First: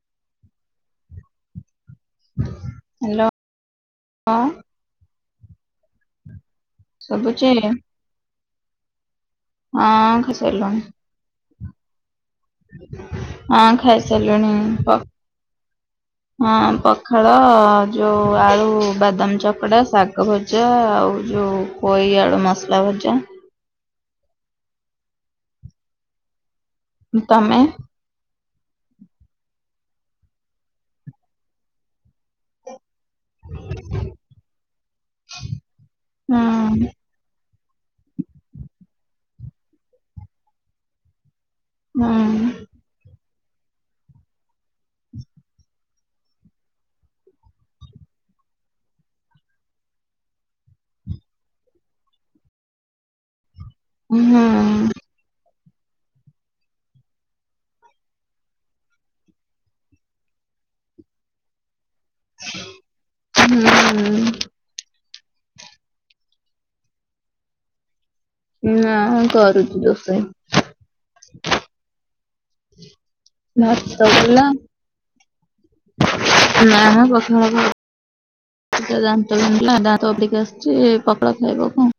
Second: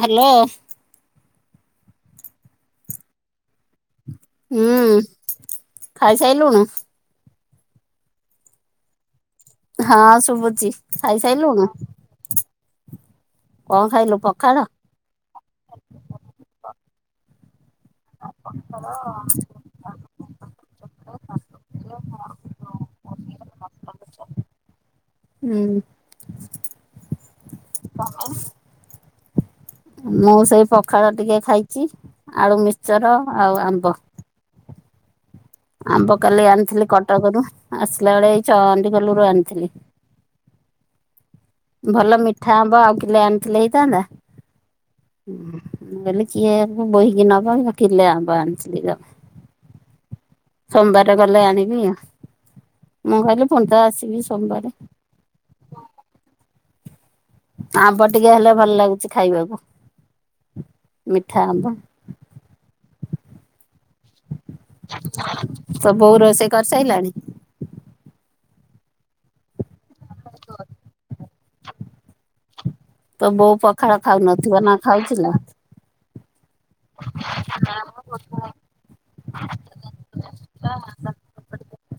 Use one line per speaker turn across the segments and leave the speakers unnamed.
Hello.
Hello.
ହୁଁ। ଖାଇସାଇଲୁଣୁ।
କିଏ?
ହଁ ଶୁବୁଚି
ଖାଇସାରିଲୁଣି
ଖାଇସାଇଲୁଣୁ।
ହଁ
କଣ ଖାଇଲୁ
ଖାଇସାଇଲିଣି
ପଖାଳ
ମୁଁ ପ ହଁ ପଖାଳ। ଯୋଉ ଆଳୁ ବାଦାମ ଚକଡା ଶାଗ ଭଜା ଆଉ ଯୋଉ ପୋଇ ଆଳୁ ମସଲା ଭ ଜା।
ହୁଁ।
ତମେ?
ତମେ? ମୁଁ ସେଇ ପଖାଳ ଟିକେ ଖାଇଚି। ଆଳୁ ମିକ୍ସଚର ଆଉ ଆମ୍ବ। ଆମ୍ବ କାଲି ଆଣିଥିଲି।
ହୁଁ
କଟକରୁୁ ଆସିଲା ବେଳେ ଏଇ ଚ ମେଡିକାଲ ରୁ ଆଣିଥିଲି।
ହୁଁ
ଭଲ ମିଠା ଆମ୍ୱ ଆଉ କିଲେ ଆଣି ଥିଲେ ହେଇଥାନ୍ତା। ହୁଁ। ମୁଁ କହିଲି କିଏ ବୋହିକି ନବ କିଲେ ଆମ୍ବ ଆଣିଥିଲି ଜମା। ସୋମବାର ଗଲେ ଆଣିବି। ମୁଁ କହିଲି ପୁଣିତ ଆସିବି
ହୁଁ
ସୋମବାରେ। ଆମ୍ବ ଟିକେ ହେଲେ ଭଲ ଲାଗୁଛି ଖାଇବାକୁ ମିଠା ଆମ୍ବ।
ହୁଁଉଉ
ତୋ ବୋଉ ରୋଷେଇ କରିସାଇଲାଣି।
ନା କରୁଚି ରୋଷେଇ।
ତୋ ବୋଉ ପଖାଳ
ଭାତ
ଖାଉ
ଗଲା
ନଥିବ ନା ଖାଉଛି ଲୋ।
ନା କଥା ହବ। ଦାନ୍ତ ବିନ୍ଧିଲା ଦାନ୍ତ ଓପାଡ଼ିକି ଆସିଚି ପଖାଳ ଖାଇବ କଣ?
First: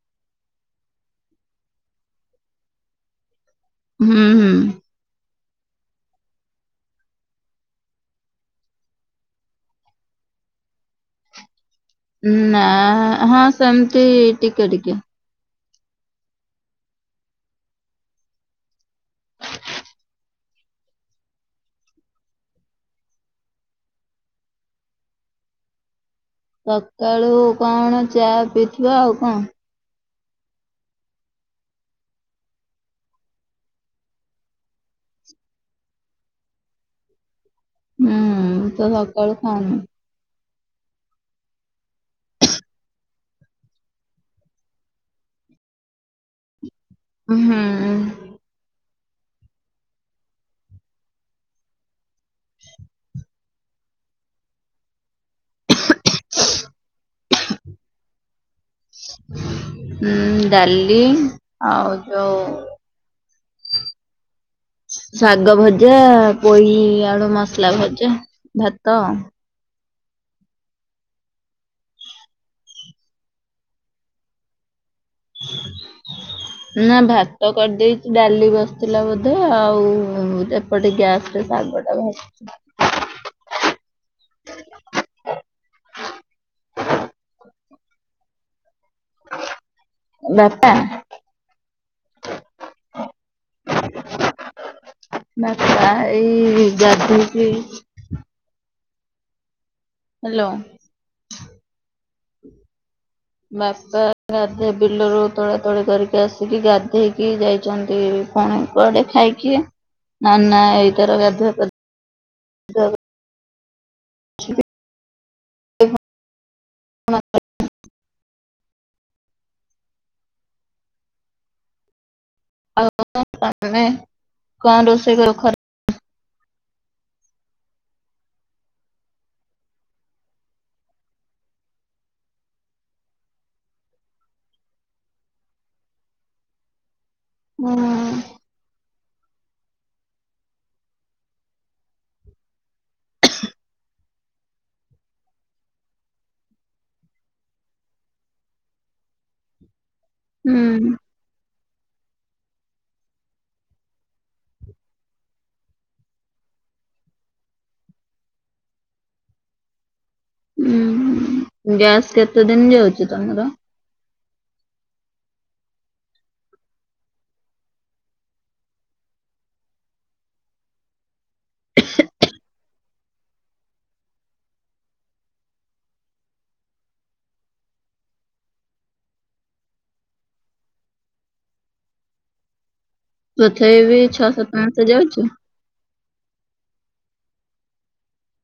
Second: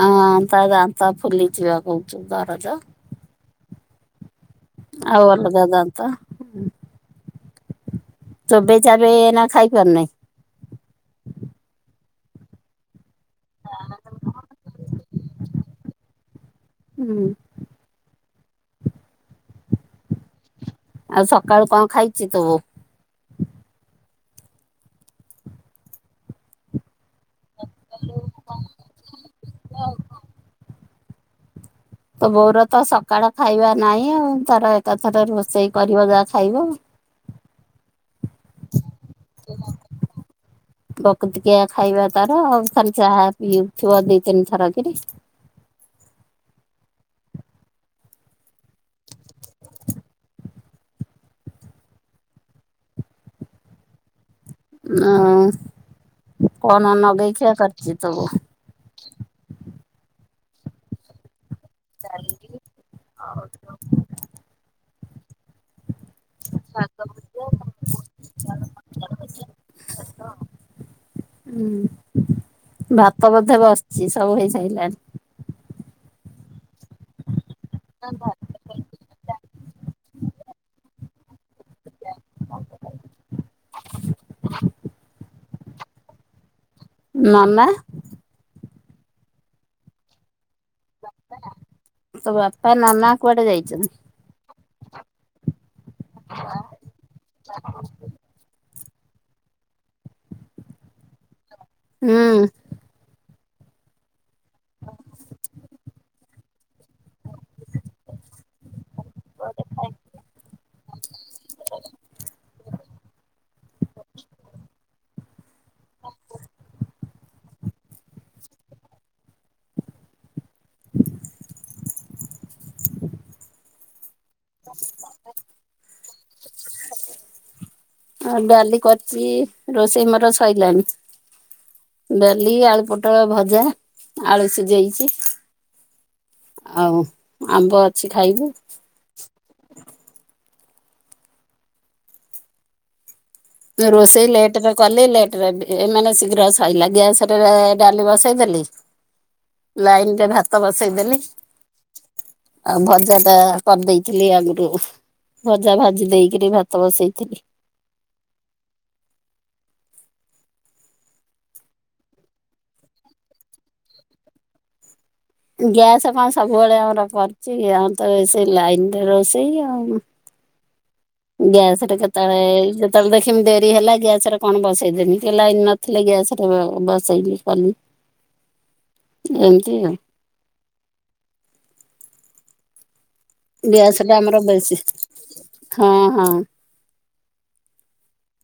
ହଁ ତା ଦାନ୍ତ ଫୁଲିଚି ପା କହୁଛୁ ଦରଜ।
ହୁଁ ହୁଁ।
ତ ଚୋବେଇ ଚାବେଇ ଏଇନା ଖାଇପାରୁ ନାଇଁ।
ନା ହଁ ସେମିତି ଟିକେ ଟିକେ।
ହୁଁ। ଆଉ ସକାଳୁ କଣ ଖାଇଚି ତୋ ବୋଉ।
ସକାଳୁ କଣ ଚା ପିଇଥିବ ଆଉ କଣ?
ତ ବୋଉରତ ସକାଳ ଖାଇବା ନାହିଁ ଆଉ। ତାର ଏକାଥରେ ରୋଷେଇ କରିବ ଯାହା ଖାଇବ।
ହୁଁ ତ ସକାଳ ଖାଏନି?
ବକତକିଆ ଖାଇବା ତାର ଆଉ ଖାଲି ଚାହା ପିଉଥିବ। ଦି ତିନି ଥରକିରି।
ହୁଁ।
ଆଉ କଣ ନଗେଇ ଖୀଆ କରଛି ତୋ ବୋଉ।
ଉଁ ଡାଲି ଆଉ ଯୋଉ
ଆଉ କଣ?
ଶାଗ ଭଜା ପୋଇ ଆଳୁ ମସଲା ଭଜା ଭାତ।
ଭାତ। ହୁଁ ଭାତ ବୋଧେ ବସିଚି ସବୁ ହେଇ ସାଇଲାଣି।
[inaudible] ନା ଭାତ କରିଦେଇଛି ଡାଲି ବସିଥିଲା ବୋଧେ? ଆଉ ଏପଟେ ଗ୍ୟାସ୍ ଶାଗ ଟା ଭାଜୁଚି।
ନା
ବାପା
ବାପା ନନା କଆଟେ ଜାଇଚ
ବାପା ଏଇ ଗା ହ୍ୟାଲୋ।
ହୁଁ।
ବାପା ଗାଧେ ବିଲରୁ ତୋଳେ ତୋଳି କରିକି ଆସିକି ଗାଧେଇକି ଯାଇଚନ୍ତି ପୁଣି କୁଆଡେ। ଖାଇକି ନା ନା ଏଇ ତାର ଗାଧୁଆ ପା
[inaudible]
[unintelligible] [unintelligible]
[inaudible] ଆଉ ଡାଲି କରିଛି ରୋଷେଇ ମୋର ସୋଇଲାଣି। ଡେଲି ଆଳୁ ପୋଟଳ ଭଜା ଆଳୁ ସିଜେଇଚି। ଆଉ
ହୁଁ
ଆମ୍ବ ଅଛି ଖାଇବୁ? ରୋଷେଇ ଲେଟ୍ ରେ କଲି ଲେଟ୍ ରେ ମାନେ ଶୀଘ୍ର ସରଲା ଗ୍ୟାସ୍ ରେ ଡାଲି ବସେଇ ଦେଲି ଲାଇନ୍ ଟା ଭାତ ବସେଇଦେଲି। ଆଉ ଭଜା ଟା କରିଦେଇଥିଲି ଆଗୁରୁ। ଭଜା ଭାଜି ଦେଇକିରି ଭାତ ବସେଇଥିଲି।
ହୁଁ ଗ୍ୟାସ୍ କେତେ ଦିନ୍ ଯାଉଛି ତମର?
ଗ୍ୟାସ କଁ ସବୁବେଳେ ଆମର କରିଚିକି ଆମର ତ ସେ ଲାଇନିରେ ରୋଷେଇ ଆଉ। ଗ୍ୟାସଟା କେତଳେ ଯେତେବେଳେ ଦେଖମି ଡେରି ହେଲା ଗ୍ୟାସ ରେ କଣ ବସେଇଦେମି କି ଲାଇନ ନଥିଲେ ଗ୍ୟାସରେ ବସେଇଲିି କଲ ଏମ୍ ତି ଆଉ।
ତଥାପି ବି
ଦ୍ୟାସଟା
ଛଅ
ଆମର
ସାତ ମାସ
ବେଶୀ
ଯାଉଛି
ହଁ। ହଁ।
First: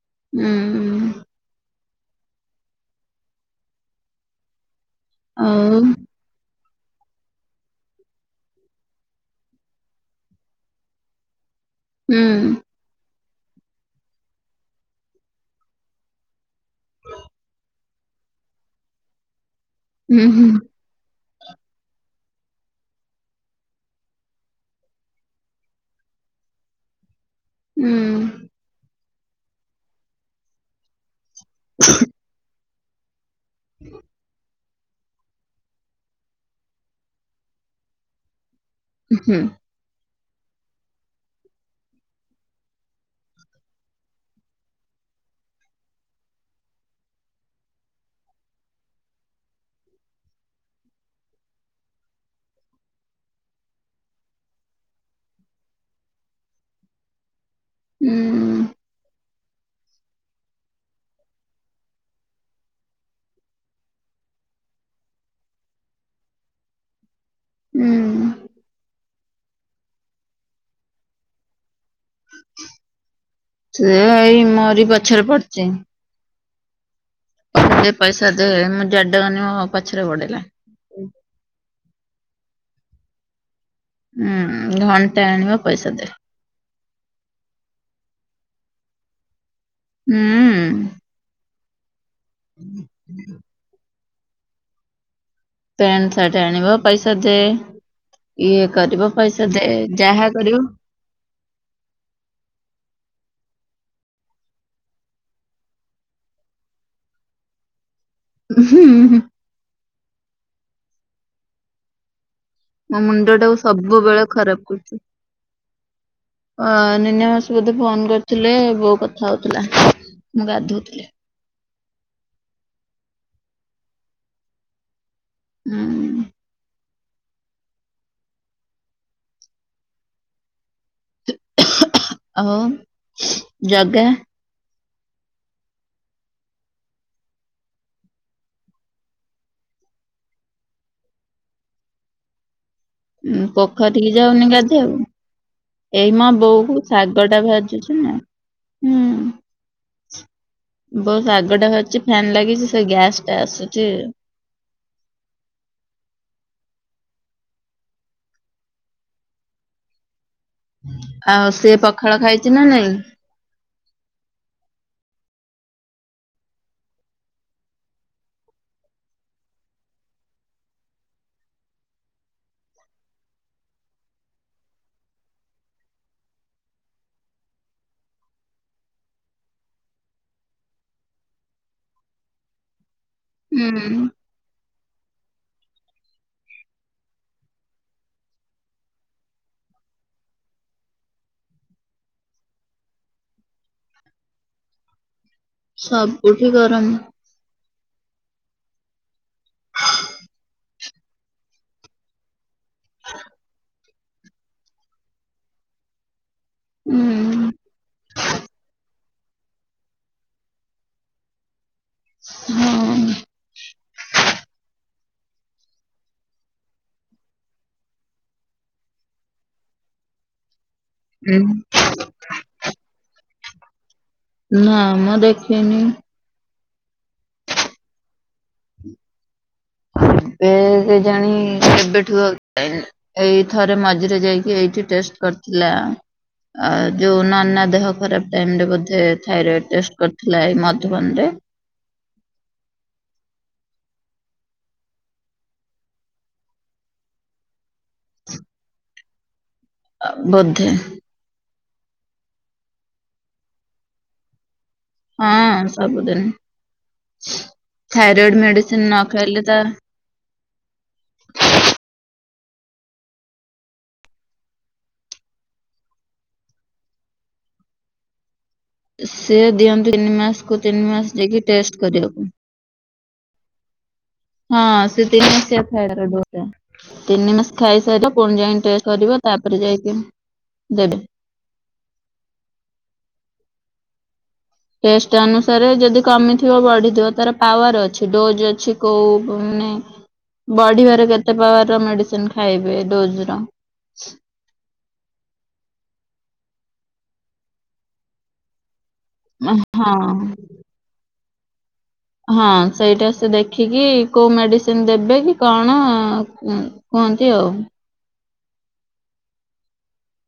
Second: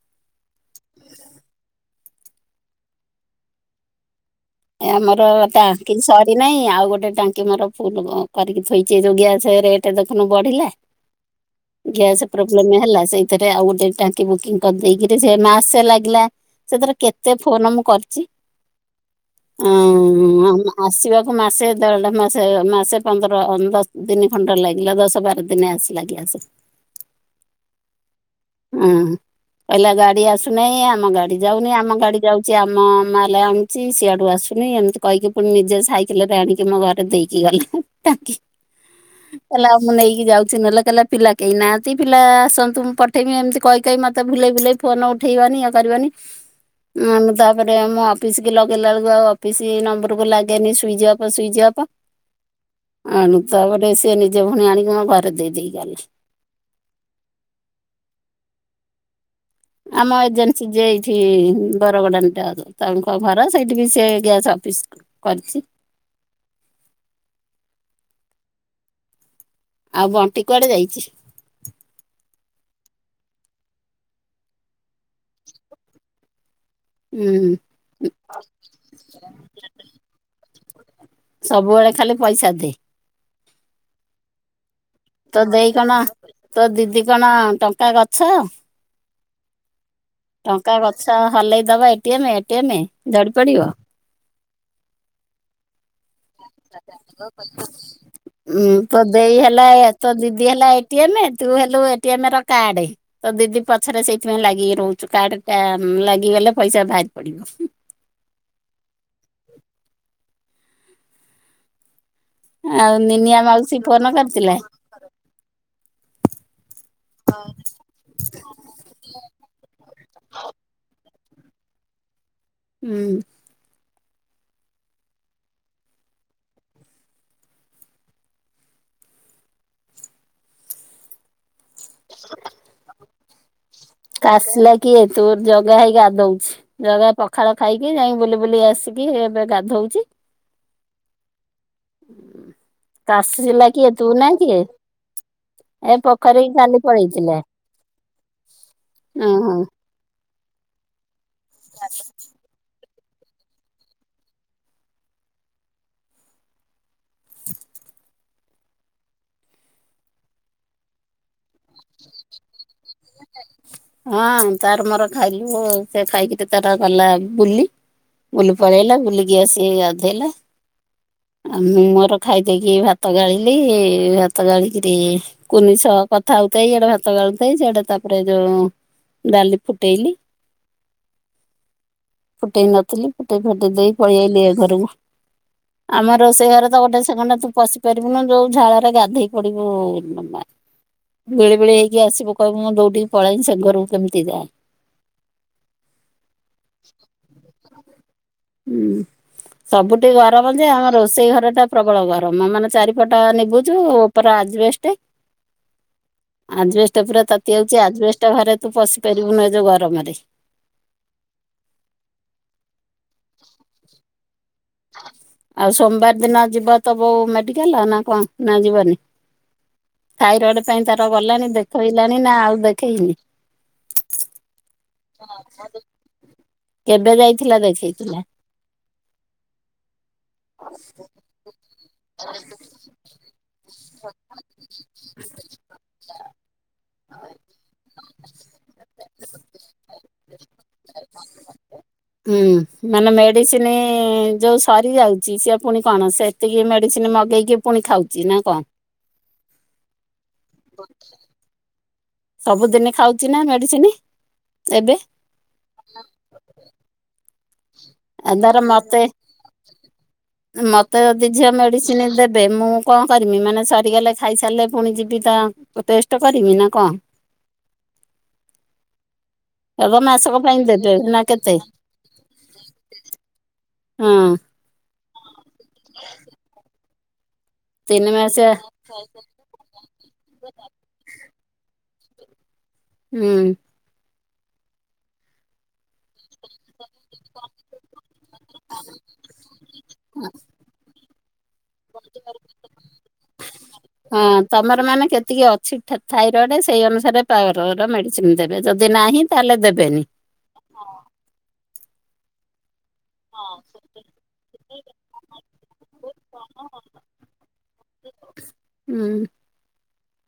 ହୁଁ।
ଆମର
ଆଉ
ଟାଙ୍କି ସରି ନାଇଁ ଆଉ ଗୋଟେ ଟାଙ୍କି ମାର ଫୁଲ୍ କରିକି ଥୋଇଚି ଏଇ ଯୋଉ ଗ୍ୟାସ ରେଟେ ଦେଖୁନୁ ବଢିଲା
ହୁଁ
ଗ୍ୟାସ୍ ପ୍ରୋବଲେମ୍ ହେଲା ସେଇ ଥେରେ ଆଉ ଗୋଟେ ଟାଙ୍କି ବୁକିଂ କରିଦେଇକିରି ସେ ମାସେ ଲାଗିଲା ସେଥରେ କେତେ ଫୋନ ମୁଁ କରିଚି।
ହୁଁ ହୁଁ
ଆଁ ଆସିବାକୁ ମାସେ ଦେଢ଼ ମା ସେ ମାସେ ପନ୍ଦର ଦଶ ଦିନି ଖଣ୍ଡେ ଲାଗିଲା ଦଶ ବାର ଦିନ ଆସିଲା ଗ୍ୟାସେ।
ହୁଁ
ଉଁ କହିଲା ଗାଡି ଆସୁନାଇଁ ଆମ ଗାଡି ଯାଉନି ଆମ ଗାଡି ଯାଉଚି ଆମ ମାଲ୍ ହେଲା ଆଣିୁଚି ସିଆଡୁ ଆସୁ ନେଇଁ ଏମିତି କହିକି ପୁଣି ନିଜେ ସାଇକେଲ ରେ ଆଣିକି ମୋ ଘରେ ଦେଇକି ଗଲେ ଟାକି
ହୁଁ
ତାଲା ମୁଁ ନେଇ କି ଯାଉଛି ନେଲା କଲା ପିଲା କେହି ନାହାନ୍ତି ପିଲା ଆସନ୍ତୁ ମୁଁ ପଠେଇମି ଏମତି କହି କହି ମତେ ଭୁଲେଇ ଭୁଲେଇ ଫୋନ ଉ ଠେଇବାନି ଇଏ କରିବାନି ଉଁ ତା ପରେ ମୋ ଅଫିସ୍ ଲଗେଇଲା ବେଳୁକୁ ଆଉ ଅଫିସି ନମ୍ବରକୁ ଲାଗେନି ସୁଇଚି ଅପ ସୁଇଚି ଅପ ଆଣୁ ତା ପରେ ସେ ନିିଜେ ଫୁଣ ଆଣିକି ମୋ ଘରେ ଦେଇ ଦେଇ ଯାଉଚି। [inaudible]
ହୁଁ।
ଆମ ଏଜେନ୍ସି ଯେ ଏଇଠି ବରଗଡ଼ା ତାଙ୍କ ଘର ସେଇଠି ବି ସେ ଗ୍ୟାସ୍ ଅଫିସ୍ କରିଚି।
ହୁଁ
ଆଉ ବଣ୍ଟି କୁଆଡେ ଯାଇଚି।
ସେ ଏଇ ମୋରି ପଛରେ ପଡ଼ିଚି।
ହୁଁ
ଦେ ପଇସା ଦେ ମୁଁ ଜ୍ୱାଡ଼େ ଗନି ମୋ ପଛରେ ଗୋଡ଼େଇଲା।
ସବୁବେଳେ ଖାଲି ପଇସା ଦେ।
ହୁଁ। ଘଣ୍ଟା
ତୋ
ଆଣିବ
ଦେଇ
ପଇସା
କଣ
ଦେ
ତୋ ଦିଦି କଣ ଟଙ୍କା ଗଛ ଟଙ୍କା
ହୁଁ।
ଗଛ ହଲେଇ ଦବ A A T M A T M ଝଡ଼ିପଡିିବ?
ପ୍ୟାଣ୍ଟ ସାର୍ଟ ଆଣିବ ପଇସା ଦେ ଇଏ
ଉଁ ତୋ
କରିବ
ଦେଇ
ପଇସା ଦେ
ହେଲା ତୋ
ଯାହା
ଦିଦି
କରିବ
ହେଲା ଏ ଟି ଏମ୍ ତୁ ହେଲୁ ଏ ଟି ଏମ୍ ର କାର୍ଡେ ତ ଦିଦି ପଛରେ ସେଇଥିପାଇଁ ଲାଗିକି ରହୁଚୁ କାର୍ଡ ଟା ଲାଗିଗଲେ ପଇସା ବାହାରି ପଡିବ।
ହୁଁ ହୁଁ।
ଆଉ
ମୋ ମୁଣ୍ଡ
ନିନିଆ
ଟାକୁ
ମାଉସୀ ଫୋନ
ସବୁବେଳେ
କରିଥିଲା
ଖରାପ କରୁଚୁ। ଅ ନିନି ମାଉସୀ ବୋଧେ ଫୋନ କରିଥିଲେ ବୋଉ କଥା ହଉଥିଲା। ମୁଁ ଗାଧୋଉ ଥିଲି।
ହୁଁ।
ହୁଁ। ଆଉ ଜଗା?
କାଶିଲା କିଏ ତୋ ଜଗା ଭାଇ ଗାଧଉଚି। ଜଗା ପଖାଳ ଖାଇକି ଯାଇ ବୁଲି ବୁଲି ଆସିକି ଏବେ ଗାଧଉ ଉଚି। କାଶୀ ହେଲା କିଏ ତୁ
ପୋଖରୀକି
ନା
ଯାଉନି
କିଏ?
ଗାଧେଇବାକୁ।
ଏ
ଏଇ ମୋ
ପୋଖରୀକୁ
ବୋଉ କୁ
କାଲି
ଶାଗ ଟା
ପଳେଇଥିଲେ।
ଭାଜୁଛି ନା
ଓ ହୋ।
ବୋଉ ଶାଗ ଟା ଭାଜୁଚି ଫ୍ୟାନ୍ ଲାଗିଚି ସେ ଗ୍ୟାସ ଟା ଆସୁଚି।
[inaudible]
ଆଉ ସିଏ ପଖାଳ ଖାଇଚି ନା ନାଇଁ?
ହଁ ତାର ମୋର ଖାଇଲୁ ସେ ଖାଇକି ତ ତାର ଗଲା ବୁଲି। ବୁଲି ପଳେଇଲା ବୁଲିକି ଆସୀକି ଗାଧୋଇଲା। ଆ ମୁଁ ମୋର ଖାଇଦେଇକି ଭାତ ଗାଳିଲି ଭାତ ଗାଳିକିରି କୁନିଷ କଥା ହଉଥାଏ ଏଇଆଡ଼େ ଭାତ ଗାଳୁଥାଏ। ସାଡେ଼ ତାକ ରଇଜଉ ଡାଲି ଫୁଟେଇଲି। ଫୁଟେଇ ନଥିଲି ଫୁଟେଇ ଫୁଟେଇ
ହୁଁ।
ଦେଇ ପଳେଇଆଇଲି ଏ ଘରକୁ। ଆମ ରୋଷେଇ ଘରେ ତ ଗୋଟେ ସେକଣ୍ଡେ ତୁ ପଶି ପାରିବୁନୁ ଯୋଉ ଝାଳରେ ଗାଧେଇ ପଡିବୁ ନା। ବିଳି ବିଳି ହେଇକି ଆସିବୁ କହିବୁ ମୁଁ ଦୋଉଡିକି ପଳାଇ ସେ ଘରକୁ କେମିତି ଯାଏଁ।
ସବୁଠି ଗରମ।
ହୁଁ। ସବୁଠି ଗରମ ଯେ ଆମର ରୋଷେଇ ଘର ଟା ପ୍ରବଳ ଗରମ। ମାନେ ଚାରିପଟ ନିବୁଜ ଓ ଉପର ଆଜ୍ ଜବେଷ୍ଟ ଆଜିବେଷ୍ଟ ପୁରା
ହୁଁ
ତାତିଯାଉ ଆଜିବେଷ୍ଟ ଘରେ ତୁ ପଶି ପାରିବୁନୁ ଏ ଯୋଉ ଗରମରେ।
ହଁ।
[inaudible] ଆଉ ସୋମବାର ଦିନ ଯିବ ତୋ ବୋଉ ମେଡିକାଲ୍ ନା କଣ ନା ଯିବନି? ଥାଇରଏଡ଼ ପାଇଁ ତାର ଗଲାଣି ଦେଖେଇଲାଣି ନା ଆଉ ଦେଖେଇନି?
ନାମ ଦେଖେଇନି।
କେବେ ଯାଇଥିଲା ଦେଖେଇଥିଲା?
[inaudible] ଏବେ କେଜାଣି କେବେଠୁ [unintelligible] ଏଇ ଥରେ ମଝିରେ ଯାଇକି ଏଇଠି ଟେଷ୍ଟ କରିଥିଲା ଆ ଯୋଉ ନନା ଦେହ ଟାଇମ୍ ରେ ବୋଧେ ଥାଇରଏଡ ଟେଷ୍ଟ କରିଥିଲା ଏଇ ମଧୁଵନରେ
ହୁଁ ମାନେ ମେଡିସିନ ଯୋଉ ସରିଯାଉଚି ସିଏ ପୁଣି କଣ ସେତିକି ମେଡିସିନ ମଗେଇକି ପୁଣି ଖାଉଚି ନା କଣ?
ବୋଧେ
ସବୁଦିନ ଖାଉଚି ନା ମେଡିସିନ? ଏବେ
ହଁ ସବୁଦିନି
ଆ ଧର ମତେ ମତେ ଯଦି ଝିଅ ମେଡିସିନ ଦେବେ ଏବେ ମୁଁ କଣ କରମି ମାନେ ସରିଗଲେ ଖାଇସାରିଲେ, ପୁଣି ଯିବି ତ ଟେଷ୍ଟ କରମି ନା କଣ?
ସେ
ହେବ
ଦିଅନ୍ତୁ ତିନି
ମାସକ
ମାସକୁ
ପାଇଁ
ତିନି
ଦେବେ
ମାସ
ନା
ଯକି
କେତେ
ଟେଷ୍ଟ କରିବାକୁ
ହଁ
ହଁ ସେ ତିନି ମସିଆ ଥାଇରଏଡ ଡୋଜ ଟା ତିନିମାସ ଖାଇସାରିଲା
ତିନି ମାସ
ପୁଣି ଯାଇକି ଟେଷ୍ଟ କରିବ ତାପରେ ଯାଇକି ଦେବେ
ହୁଁ।
ଟେଷ୍ଟ ଅନୁସାରେ ଯଦି କମିଥିବ ବଢିଥିବ ତାର ପାୱାର ଅଛି, ଡୋଜ ଅଛି କୋଉଁ ବ ମାନେ ବଢିବାରେ କେତେ ପାୱାର ମେଡିସିନ ଖାଇବେ ଡୋଜ ର
ହଁ ତମର ମାନେ କେତିକି ଅଛି, ଥାଇରଏଡ ସେଇ ଅନୁସାରେ ପାୱ ର ମେଡିସିନ ଦେବେ ଯଦି ଯଦି ନାହିଁ ତାହେଲେ ଦେବେନି,
ହଁ
ହଁ।
ହଁ। ସେଇଟା ସେ ଦେଖିକି କୋଉ ମେଡିସିନ ଦେବେ କି କଣ କୁହନ୍ତି ଆଉ।
ହୁଁ।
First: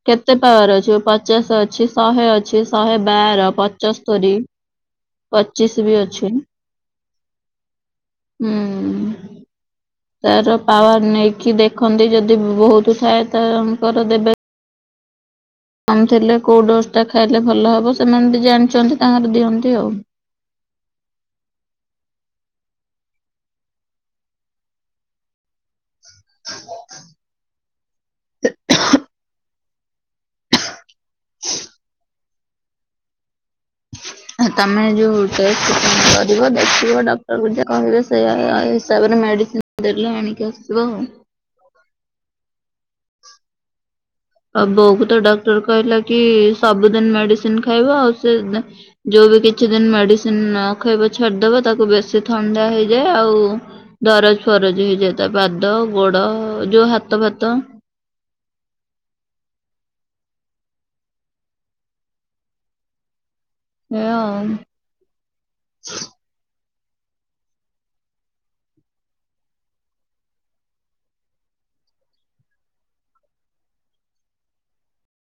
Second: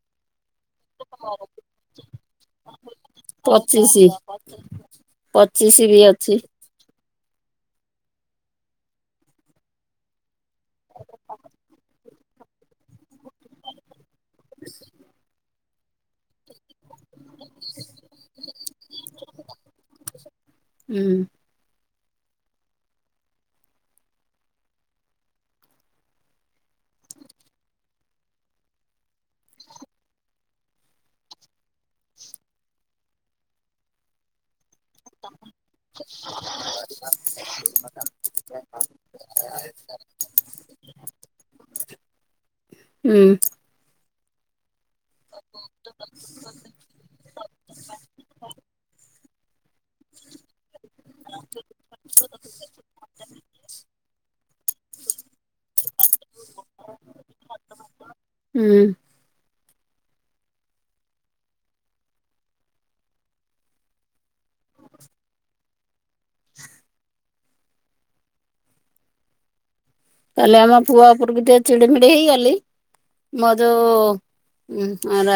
କେତେ ପାୱାର ଅଛି, ପଚାଶ ଅଛି, ଶହେ ଅଛି, ଶହେ ବାର
ପଚିଶି
ପଞ୍ଚସ୍ତରୀ ପଚିଶ ବି ଅଛି ହୁଁ ତାର ପାୱାର ନେଇକି ଦେଖନ୍ତି ଯଦି ଯ ବହୁତ ଥାଏ ତାଙ୍କର ଦେବେ କମ ଥିଲେ କୋଉ ଡୋଜ କୋଉଟା ଖାଇଲେ ଭଲ ହବ, ସେମାନେ ବି ଜାଣିଛନ୍ତି ତାଙ୍କର ଦିଅନ୍ତି ଆଉ।
ହୁଁ।
[inaudible] [inaudible] ଆ ତମେ ଯେଉ ଟେଷ୍ଟ କରିବ, ଦେଖିବ ଡକ୍ଟରକୁ ଯା କହିବେ, ସେଇ ହିସାବରେ ମେଡ଼ି ସିନ୍ ଦେଲେ ଆଣିକି ଆସିବ ଆଉ।
ହୁଁ।
ଅବହୁ ତ ଡକ୍ଟର କହିଲା କି ସବୁଦିନ ମେଡିସିନ ଖାଇବ, ଆଉ ସେ ଯୋଉ ବି କିଛି କିଛି ଦିନ ମେଡିସିନ ଖାଇବ ଛାଡିଦବା, ତାକୁ ବେଶୀ ଥଣ୍ଡା ହେଇଯାଏ ଆଉ ଦରଜ ଫ ରଜ ହେଇଯାଏ ତା ପାଦ ଗୋଡ ଯୋଉ ହାତ ଫାତ।
ହୁଁ।
ହଁ।
କାଲି ଆମ ପୁଅ ଉପରକୁ ଟିକେ ଚିଡିମିଡି ହେଇଗଲି। ମଧୁ ଆ